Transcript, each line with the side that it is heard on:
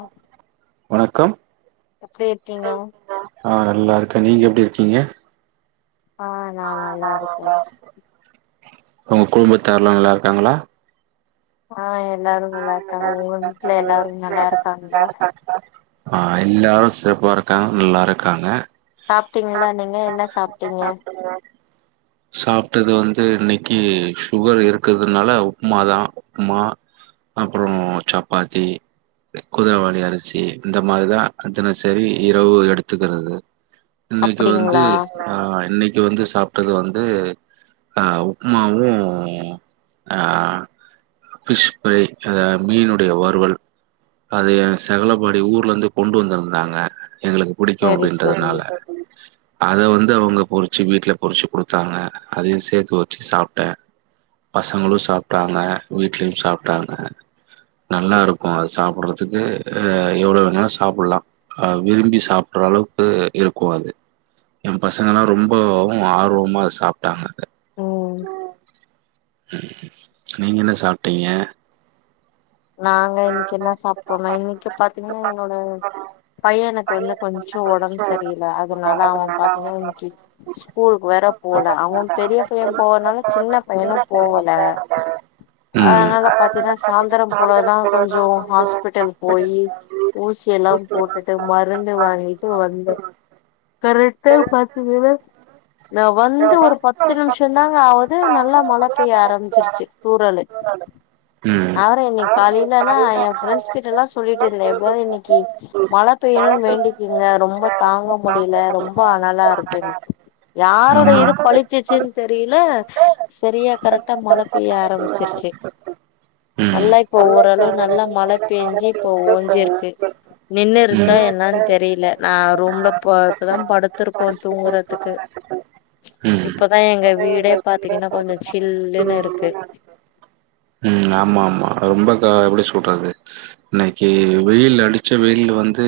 left: அப்
right: வணக்கம்
left: எப்புடி இருக்கீங்க
right: ஆ நல்லா இருக்கேன் நீங்க எப்டி இருக்கீங்க
left: ஆ நா நல்லா இருக்கே
right: உங்க குடும்பத்தார்ல்லா நல்லா இருக்காங்களா
left: ஆ எ எல்லாரு நல்லாருக்காங்க உங்க வீட்ல எல்லாரு நல்லாருக்காங்ளா
right: ஆ எல்லாரு சிறப்பா இருக்காங்க நல்லாருக்காங்க
left: சாப்ட்டீங்களா நீங்க என்ன சாப்ட்டீங்க
right: சாப்ட்டது வந்து இன்னைக்கு சுகர் இருக்குதுனால உப்மாதா உப்புமா அப்புற சப்பாத்தி குதிரவாலி அரிசி இந்த மாரிதா அதுன சரி இரவு எடுத்துக்கறது இன்னைக்கு வந்து
left: அப்டிங்களா
right: ஆ இன்னைக்கு வந்து சாப்ட்டது வந்து அ உப்மாவு ஆ ஃபிஷ் ச மீனுடைய வறுவல் அது எ சகலபாடி ஊர்ல இருந்து கொண்டு வந்திருந்தாங்க எங்களுக்கு புடிக்கு
left: செரி செரி
right: அப்டின்றதுனால அத வந்து அவங்க பொறிச்சு வீட்ல பொறிச்சு குடுத்தாங்க அதையு சேத்து வெச்சு சாப்ட்ட பசங்களு சாப்ட்டாங்க வீட்லயு சாப் ட்டாங்க நல்லாருக்கு அது சாப்பிடறதுக்கு அ எவ்ள வேணாலு சாப்படலா அ விரும்பி சாப்பட்ற அளவுக்கு இருக்கு அது எம் பசங்கலா ரொம்பவு ஆர்வமா அது சாப்ட்டாங்க அத
left: ம்
right: நீங்க என்ன சாப்ட்டிங்க
left: நாங்க இன்னைக்கு என்ன சாப்ட்டோனா இன்னைக்கு பாத்திங்னா என்னோட பையனுக்கு வந்து கொஞ்ச ஒடம்பு சரியில அதனால அவ பாத்திங்கனா இன்னைக்கு ஸ்கூலுக்கு வேற போல அவ பெரிய பைய போவாதுனால சின்ன பையனு போவல
right: ம்
left: அதனால பாத்தினா சாந்தரம் போனாதா கொஞ்ச ஹாஸ்பிட்டல் போயி ஊசி எல்லா போட்டுட்டு மருந்து வாங்கிட்டு வந்த கரெக்டா பாத்து வேற நா வந்து ஒரு பத்து நிமிஷ ந்தாங்க ஆவுது நல்லா மழ பெய்ய ஆரம்பிச்சிருச்சு தூறலு
right: ம்
left: பாரு இன்னைக் காலில நா எ ஃபிரெண்ட்ஸ் கிட்டலா சொல்லிட்டு இருந்தே எப்டியாது இன்னைக்கு மழ பெய்யணுன் வேண்டிக்கிங்க ரொம்ப தாங்க முடில ரொம்ப அனலா இருக்குன்னு யாரோட
right: ஆமா
left: இது பழிச்சுச்சுன் தெரில செரியா கரெக்டா மழ பெய்ய ஆரம்பிச்சிருச்சு
right: ம்
left: நல்லா இப்போ ஓரளவு நல்லா மழ பேஞ்சு இப்போ ஓஞ்சிருக்கு நின்னு
right: ம்
left: இருச்சா என்னன் தெரியல நா ரூம்ல போ இப்பதா படுத்திருக்கோ தூங்குறதுக்கு இப்பதா எங்க வீடே பாத்தீங்கன்னா கொஞ்சம் சில்லுன்னு இருக்கு
right: ம் ஆமா ஆமா ரொம்ப எப்படி சொல்றது இன்னைக்கு வெயில் அடிச்ச வெயில் வந்து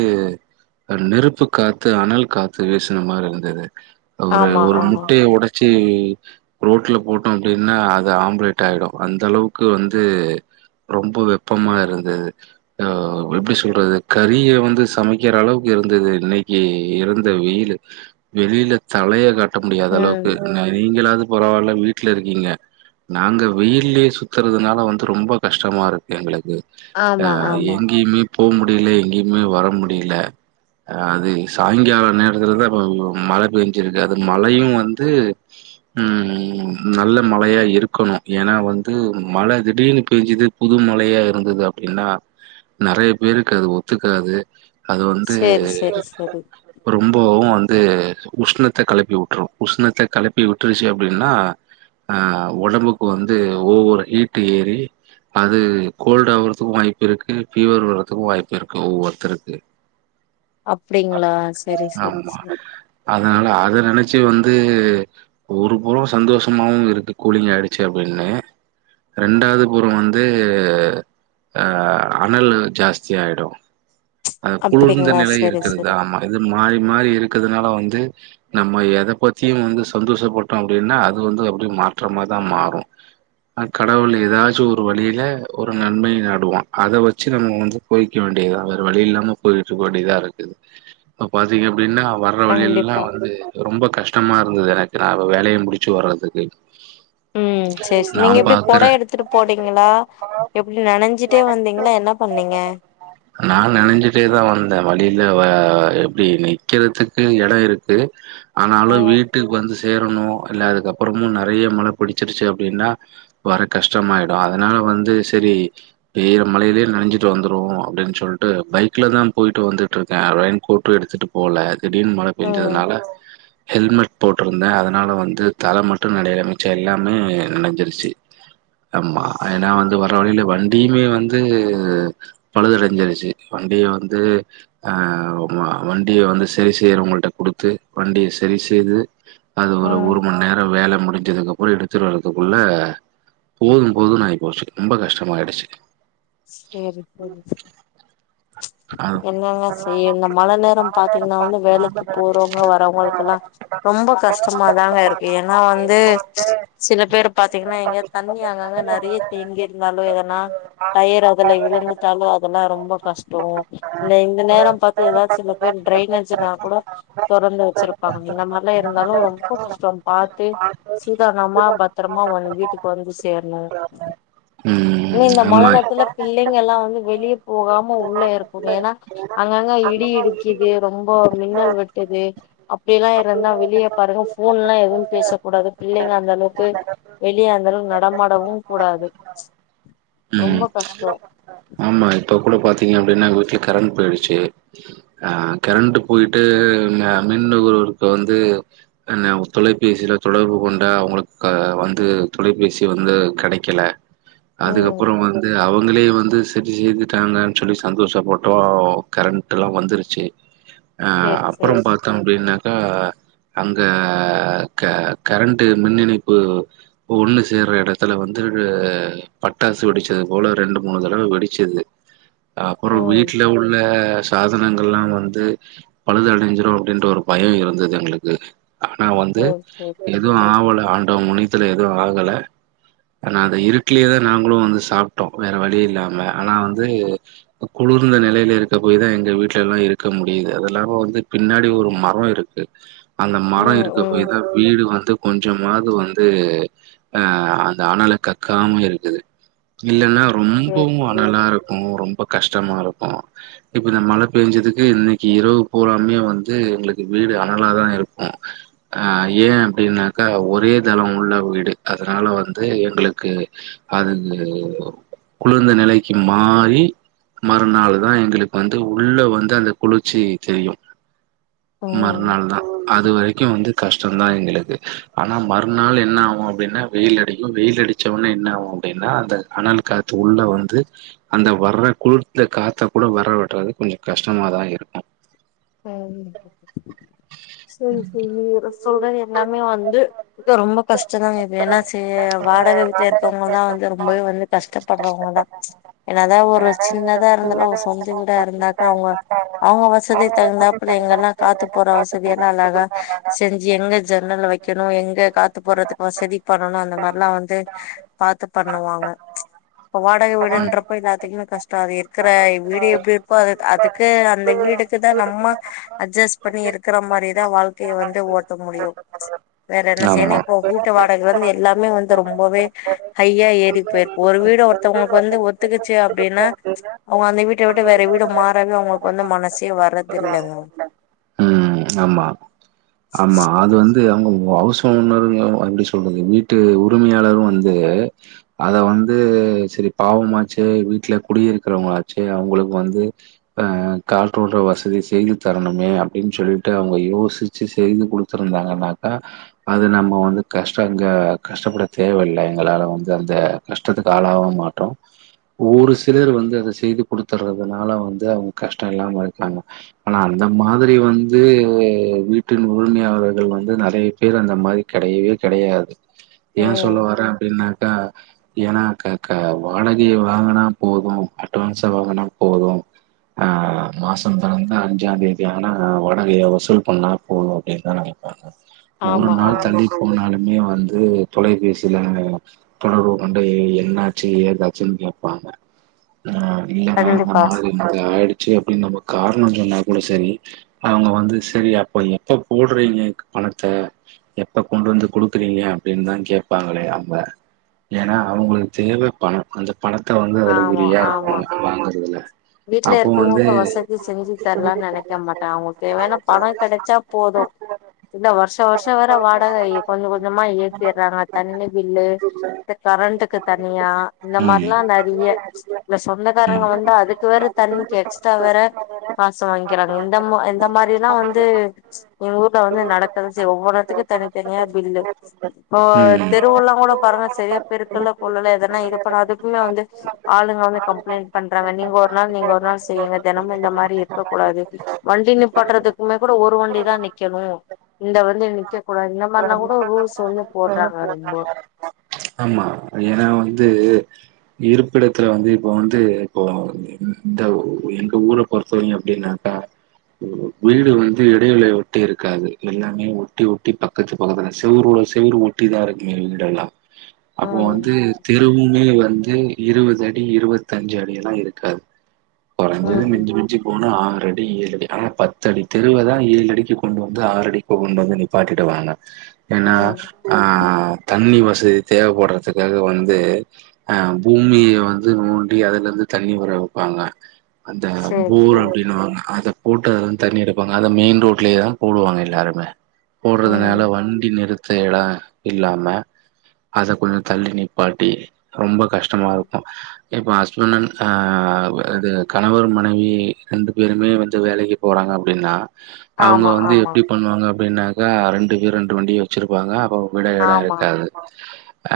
right: நெருப்பு காத்து அனல் காத்து வீசின மாரி இருந்தது ஒரு
left: ஆமா
right: ஒரு
left: ஆமா
right: முட்டைய ஒடைச்சி ரோட்ல போட்டோம் அப்படின்னா அது ஆம்லேட் ஆயிடு அந்த அளவுக்கு வந்து து ரொம்ப வெப்பமா இருந்தது ஹ எப்படி சொல்றது கறிய வந்து சமைக்கிற அளவுக்கு இருந்தது இன்னைக்கு இருந்த வெயிலு வெளியில தலைய கா ட்ட முடியாத
left: ம்
right: அளவுக்கு நீங்களாது பரவால்ல வீட்ல இருக்கீங்க நாங்க வெயில்லயே சுத்துறது னால வந்து ரொம்ப கஷ்டமா இருக்கு எங்களுக்கு
left: ஆமா
right: அஹ்
left: ஆமா
right: எங்கேயுமே போக முடியல எங்கேயுமே வர முடியல ஹ் அது சாயங்கால நேரத்துல தா மழ பேஞ்சிருக்கு அது மழையும் வந்து உம் நல்ல மழையா இருக்கணும் ஏன்னா வந்து மழ திடீர்னு பெஞ்சுது புது மழையா இருந்தது அப்படின்னா நறைய பேருக்கு அது ஒத்துக்காது அது வந்து
left: சேரி சேரி சேரி
right: ரொம்பவு வந் து உஷ்ணத்தை கெலப்பி விட்டுரு உஷ்ணத்த கெலப்பி விட்டுருச்சு அப்படின்னா ஹ ஒடம்புக்கு வந்து ஒவரா ஹீட்டு ஏறி அது கோல்டு ஆகுறதுக்கு வாய்ப்பு இருக்கு ஃபீவர் வர்றதுக்கு வாய்ப்பு இருக்கு ஒவ்வொருத்தருக்கு
left: அப்படிங்களா சரி சரி
right: ஆமா
left: சரி
right: அதனால அத நினைச்சு வந்து ஒருபுறம் சந்தோஷமாவு இருக்கு கூலிங் ஆயிடுச்சு அப்டின்னு ரெண்டாவது புற வந்து ஆஹ் அனல் ஜாஸ்தியாயிடு அது குளிர்ந்த
left: அப்டிங்களா
right: நிலை
left: சேரி
right: இருக்குரதா
left: சேரி
right: ஆமா இது மாறி மாறி இருக் இருக்கதுனால வந்து நம்ம எத பத்தியு வந்து சந்தோஷப்பட்டோ அப்படின்னா அது வந்து அப்படி மாற்றமாதா மாறும் ஹ் கடவுள் ஏதாச்சு ஒரு வழியில ஒரு நன்மை நாடுவான் அத வச்சு நம்ம வந்து போய்க்க வேண்டியதா வேற வழி இல்லாம போயிட்டு இருக்க வேண்டியதா இருக்குது இப்ப பாத்தீங்க அப்படின்னா வர்ற வழியெல்லா
left: கண்டிப்பா
right: வந்து ரொம்ப கஷ் டமா இருந்தது எனக்கு நா வேலைய முடிச்சு வர்றதுக்கு
left: உம் சேரி ச நீங்க
right: நான்
left: எப்பிடி
right: பாக்குற
left: கொடை எடுத்துட்டு போனீங்களா எப்பிடி நனைஞ்சிட்டே வந்தீங்களா என்ன பண்ணீங்க
right: நான் ஆஹ் எப்டி நிக்கிறதுக்கு எட இருக்கு ஆனாலு
left: ம்
right: வீட்டுக்கு வந்து சே சேரணு இல்ல அதுக்கப்புறமு நெறைய மழை புடிச்சிடுச்சு அப்டின்னா வர கஷ்டமாயிடு அதனால வந்து செரி பெய்யிற மழையிலயே நனைஞ்சிட்டு வந்துருவோ அப்டின்னு சொல்ட்டு பைக்ல தா போயிட்டு வந்துட்டு இருக்கே ரெயின் கோட்டு எடுத்துட்டு போகல திடீர்னு மழை
left: ம்
right: பெஞ்சதுனால ஹெல்மெட் போட்டிருந்தே அதனால வந்து தல மட்டும் நனையல மிச்ச எல்லாமே நனஞ்சிரு ச்சு ஆமா ஏன்னா வந்து வர வழியில வண்டியுமே வந்து பழுதடைஞ்சிருச்சு வண்டிய வந்து ஆஹ் வண்டிய வந்து சரி செய்யறவங்கள்ட குடுத்து வண்டிய சரி செய்து அது ஒரு
left: ம்
right: ஒரு மண் நேர வேலை முடி துக்கு அப்புற எடுத்துட்டு வரதுக்குள்ள போதும் போதுன்னு ஆயிப்போச்சு ரொம்ப கஷ்டமாயிடுச்சு
left: சேரி சேரி
right: அது
left: என்னங்க செய்ய இந்த மழை நேரம் பாத்தீங்கன்னா வந்து வேலைக்கு போறவங்க வர்வங்களுக்கு எல்லா ரொம்ப கஷ்டமாதாங்க இருக்கு ஏன்னா வந்து சில பேரு பாத்தீங்கன்னா எங்க தண்ணி அங்கங்க நெறைய தேங்கி இருந்தாலும் எதன்னா பேர் அதுல விழுந்துட்டாலும் அதெல்லாம் ரொம்ப கஷ்டம் இந்த இந்த நேரம் பாத்து ஏதாச்சு டிரைனேஜ்னா கூட தொறந்து வச்சிருப்பாங்க இந்த மாரி எல்லா இருந்தாலும் ரொம்ப கஷ்டம் பாத்து சூதானமா பத்திரமா வீட்டுக்கு வந்து சேரனும்
right: ம்
left: இந்த மழ
right: ஆமா
left: நேரத்துல பிள்ளைங்க எல்லா வந்து வெளியே போகாம உள்ள இருக்குங்க ஏன்னா அங்கங்க இடி இடிக்கிது ரொம்ப மின்னல் வெட்டுது அப்டி எல்லா இருந்தா வெளியே பாருங்க போன் எல்லா எதுவும் பேசக்க கூடாது பிள்ளைங்க அந்த அளவுக்கு வெளியே அந்த அளவுக்கு நடமாடவும் கூடாது ரொம்ப கஷ்டோ
right: ஆமா இப்ப கூட பாத் பீங்க அப்டின்னாங்க வீட்டுல கரண்ட் போயிடுச்சு அஹ கரண்ட் போயிட்டு மின்நுகர்வோர்க்கு வந்து தொலைபேசியில தொடர்பு கொண்ட அவங்களுக்கு வந்து தொலைபேசி வந்து கேடைக்கல
left: ம்
right: அதுக்கப்புறம் வந்து அவுங்களே வந்து சரி செய்துட்டாங்க சொல்லி சந்தோஷ பட்டோம் கரண்ட் எல்லாம் வந்துருச்சு அஹ்
left: சேரி
right: அப்புறம்
left: சேரி
right: பாத்தோம் அப்பிடின்னா க்க அங்க க கரண்ட் மின் இணைப்பு ஒண்ணு சேற இடத்துல வந்து பட்டாசு வெடிச்சது போல ரெண்டு மூணு தடவை வெடிச்சது அப்புறம்
left: ம்
right: வீட்டு்ல உள்ள சாதனங்கள் எல்லா வந்து பழுதுடைஞ்சிடும் அப்பிடின்ற ஒரு பயம் இருந்தது எங்களுக்கு ஆனா வந்து
left: சேரி சேரி சேரி
right: எதுவும் ஆவல ஆன முனித்துல ஏதுவும் ஆகல ஆனா அதை இருக்கலயேதான் நாங்களும் வந்து சாப்பிட்டோம் வேற வழி இல்லாம ஆனா வந்து குளிர்ந்த நிலையில இருக்க போயதான் எங்க வீட்டுல எல்லா இருக்க முடியுது அது இல்லாம வந்து பின்னாடி ஒரு மரம் இருக்கு அந்த மரம்
left: ம்
right: இருக்க
left: ம்
right: போய் தான் வீடு வந்து கொஞ்சமாவது வந்து ஆஹ அந்த அனல கக்காம இருக்குது இல்லைன்னா
left: சேரி
right: ரொம்பவும்
left: சேரி
right: அனலா இருக்கும் ரொம்ப கஷ்டமா இருக்கும் இப்ப இந்த மழை பெஞ்சதுக்கு இன்னைக்கு இரவு போறாமே வந்து எங்களுக்கு வீடு அனலாதான் இருக்கும் ஆஹ் ஏன் அப்பிடின்னாக்கா ஒரே தளம் உள்ள வீடு அதனால வந்து எங்களுக்கு அது குளிந்த நிலைக்கு மாறி மறுநாள்தான் எங்களுக்கு வந்து உள்ள வந்து அந்த குளிர்ச்சி தெரியும் மறுநாள்
left: ம்
right: தான் அது வரைக்கும் வந்து கஷ்டோ தான் எங்களுக்கு ஆனா மறுநாள் என்ன ஆகும் அப்டின்னா வெயில் அடிக்கு வெயில் அடிச்சவோன்னே என்ன ஆகும் அப்படின்னா அந்த அனல் காத்து உள்ள வந்து அந்த வர்ற குளுர்த்த காத்த கூட வர விடாது கொஞ்சோ கஷ்டமா தான் இருக்கும்
left: உம் சேரி செரி நா சொல்றன் எல்லாமே வந்து ரொம்ப கஷ்டோ தாங்க இப்ப ஏன்னா ச வாடக வீட்டுல இருக்கவங்க எல்லாம் வந்து ரொம்பவே வந்து கஷ்டப்படுறவங்க தான் என்ன தான் ஒரு சின்னதா இருந்தாலும் அவ சொந்த விடா இருந்தாக்க அவுங்க அவுங்க வசதி தகுந்தாப்புல எங்கெல்லாம் காத்து போற வசதி எல்லாம் அழகா செஞ்சு எங்க ஜன்னல் வைக்கணும் எங்க காத்து போடுறதுக்கு வசதி பண்ணணும் அந்த மாரி எல்லாம் வந்து பாத்து பண்ணுவாங்க இப்ப வாடகை வீடுன்றப்ப இது அத்தனை இன்னொ கஷ்டோ அது இருக்கிற வீடு எப்டி இருக்கோ அது அதுக்கு அந்த வீடுக்கு நம்ம அட்ஜஸ் பண்ணி இருக்கிற மாதிரிதான் வாழ்க்கையை வந்து ஓட்ட முடியும் வேற என்ன செய்யனா
right: ஆமா
left: இப்ப வீட்டு வாடகை வந்து எல்லாமே வந்து ரொம்பவே ஹையா ஏறி போயிருக்கு ஒரு வீடு ஒருத்தவங்களுக்கு வந்து ஒத்துக்கச்சு அப்டின்னா அவுங்க அந்த வீட்ட விட்டு வேற வீடு மாறவே அவங்களுக்கு வந்து மனசு
right: உம் ஆமா ஆமா அது வந்து அவுங்க ஹவுஸ் ஓனருங்க எப்படி சொல்றது வீட்டு உரிமையாளரு வந்து அத வந்து செரி பாவமாச்சு வீட் டுல குடியிருக்கிறவங்களாச்சே அவங்களுக்கு வந்து அஹ் காற்றோட்ட வசதி செய்து தரணுமே அப்படின்னு சொல்லிட்டு அவங்க யோசிச்சு செய்து கொடுத்துருந்தாங்கனாக்கா அது நம்ம வந்து கஷ்ட அங்க கஷ்டப்பட தேவயில்ல எங்களால வந்து அந்த கஷ்டத்துக்கு ஆளாவு மாட்டோ ஒரு சிலர் வந்து அத செய்து கொடுத்துடுறதுனால வந்து அவங்க கஷ்டம் இல்லாம இருக்காங்க ஆனா அந்த மாதிரி வந்து வீட்டின் உரிமையாளர்கள் வந்து நெறைய பேர் அந்த மாரி கெடையவே கெடையாது ஏ
left: ம்
right: சொல்ல வரேன் அப்டின்னா க ஏனா க கா வாடகைய வந் வாங்கனா போது அட்வான்ஸாக வாங்கனா போது அ மாசோ தொறந்தா அஞ்சா தேதியான வாடகைய வசூல் பண்ணா போது அப்படின்னு தா நெனைப்பாங்க ஒரு
left: ஆமா
right: நாள்
left: ஆமா
right: தள்ளி போனாலு மே வந்து தொலைபேசியில தொடர்பு கொண்டு எண்ணாச்சு எதாச்சுன்னு கேப் பாங்க ஆஹ் இல்லங்க இந்த
left: கண்டிப்பா
right: மாரி இப்டி ஆயிடு ச்சு அப்படின்னு நம்ம காரணோ சொன்னா கூட சேரி அவங்க வந்து செரி அப்ப எப்ப போடுறீங்க பணத்த எப்ப கொண்டு வந்து குடுக்குறீங்க அப்படின் தா கேட்பாங்களே அவங்க ஏனா அவங்களுக்கு தேவ பணோ அந்த பணத்த வந்து அதுல
left: ஆமா
right: குரியா
left: ஆமா
right: இருப்பாங்க வாங்குறதுல
left: வீட்ல இருக்கிறவங்களுக்கு வசதி செஞ்சு தரலான் நெனைக்க மாட்டா அவங்களுக்கு தேவையான பணோ கிடைச்சா போது இந்த வருஷோ வருஷோ வேற வாடக ஏ கொஞ்ச கொஞ்சமா ஏத்திடுறாங்க தண்ணி பில்லு க கரண்ட்டுக்கு தனியா இந்த
right: ம்
left: மாரிலா றிய இந்த
right: ம்
left: சொந்தக்காரங்க வந்தா அதுக் வேற தண்ணிக்கு எக்ஸ்ட்ரா வேற காசு வாங்கிக்கிறாங்க இந்தமா இந்த மாரில்லா வந்து எங்க ஊர்ல வந்து நடக்கதா செய்யு ஒவ்வொ எடத்துக்கு தனித்தனியா பில்லு இப்போ
right: ம்
left: தெருவுல்லா கூட பாருங்க செரிய பெருக்கல்ல கொல்லல எதனா இது பண்ணு அத பண் ஆளுங்க வந்து கம்ப்ளைண்ட் பண்றாங்க நீங்க ஒ நீங்க ஒரு நாள் செய்யுங்க தெனமு இந்த மாரி இருக்க கூடாது வண்டி நிப்பாடுறதுக்குமே கூட ஒரு வண்டிதா நிக்கணு இந்த வண்டி நிக்க கூடாது இந்த மாரிலா கூட ரூல்ஸ் வந்து போடுறாங்க ரொம்ப
right: ஆமா ஏன்னா [unintelligible] இருப்பிடத்துல வந்து இப்போ வந்து இப்போ இந்த இந்த ஊர பொறுத்தவரைக்கு எப்படின்னாக்க வீடு வந்து இடைவெளி உட்டு இருக்காது எல்லாமே ஒட்டி ஒட்டி பக்கத்து பக்கத்துல செவரோட செவுறு ஒட்டிதா இருக்குங்க வீடெல்லா அப்போ
left: ம்
right: வந்து தெருவுமே வந் து இருவது அடி இருவத்தஞ்சு அடி எல்லா இருக்காது கொறஞ்சது மிஞ்சி
left: ம்
right: மிஞ்சி போனா ஆற டி ஏழு அடி ஆனா பத்து அடி தெருவ தா ஏழு அடிக்கு கொண்டு வந்து ஆறு அடிக்கு கொண்டு வந்து நிப்பாட்டிடுவாங்க ஏனா
left: ம்
right: ஆஹ் தண்ணி வ சதி தேவப்படுறதுக்காக வந்து அஹ் பூமிய வந்து நோண்டி அதுலருந்து தண்ணி வர வப்பாங்க அந்த
left: சேரி
right: போர்
left: சேரி
right: அப்டின்னுவாங்க அத போட்டு அதுலருந்து தண்ணி எடுப்பாங்க அத மெயின் ரோட்லேயே தா போடுவாங்க எல்லாருமே போடறதுனால
left: ம்
right: வண்டி நிறுத் எட இல்லாம அத கொஞ்ச தள்ளி நிப்பாட்டி ரொம்ப கஷ்டமா இருக்கு இப்போ ஹஸ்பண்ட அன் ஆ இது கணவர் மனைவி ரெண்டு பேருமே வந்து வேலைக்கு போறாங்க அப்டின்னா அவங்க
left: ஆமா
right: வந்து
left: ஆமா
right: எப்டி பண்வாங்க அப்படின்னா ஆ ரெண்டு பேர் ரெண்டு வண்டி வச்சிருப்பாங்க போக கூட எட
left: ஆமா
right: இருக்காது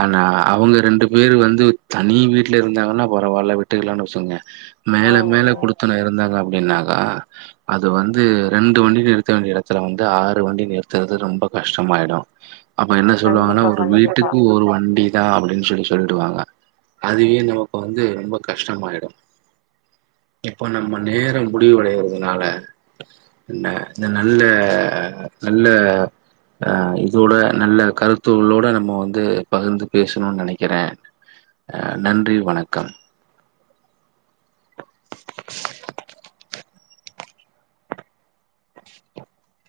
right: ஆனா அவங்க ரெண்டு பேரு வந்து தனி வீட்ல இருந்தாங்கனா பரவால்ல விட்டுக்கலான்னு சொன்னே மேல
left: ம்
right: மேல
left: ம்
right: குடுத்தன இருந்தாங்க அப்டின்னாக்கா அது வந்து ரெண்டு வண்டி நிறுத்த வேண்டிய எடத்துல வந்து ஆறு வண்டி நிறுத்துறது ரொம்ப கஷ்டமாயிடு அப்ப என்ன சொல்லுவாங்கனா
left: கண்டிப்பா
right: ஒரு
left: கண்டிப்பா
right: வீட்டுக்கு ஒரு வண்டி தா அப்டின்னு சொல்லி சொ ல்டுவாங்க அதுவே நமக்கு வந்து ரொம்ப கஷ்டமாயிடு இப்போ நம்ம நேர முடிவடையறதுனால இந்த இந்த நல்ல நல்ல அ இதோட நல்ல கருத்துளோட நம்ம வந்து பகிர்ந்து பேசுனோ நெனை க்கற அ நன்றி வணக்கம்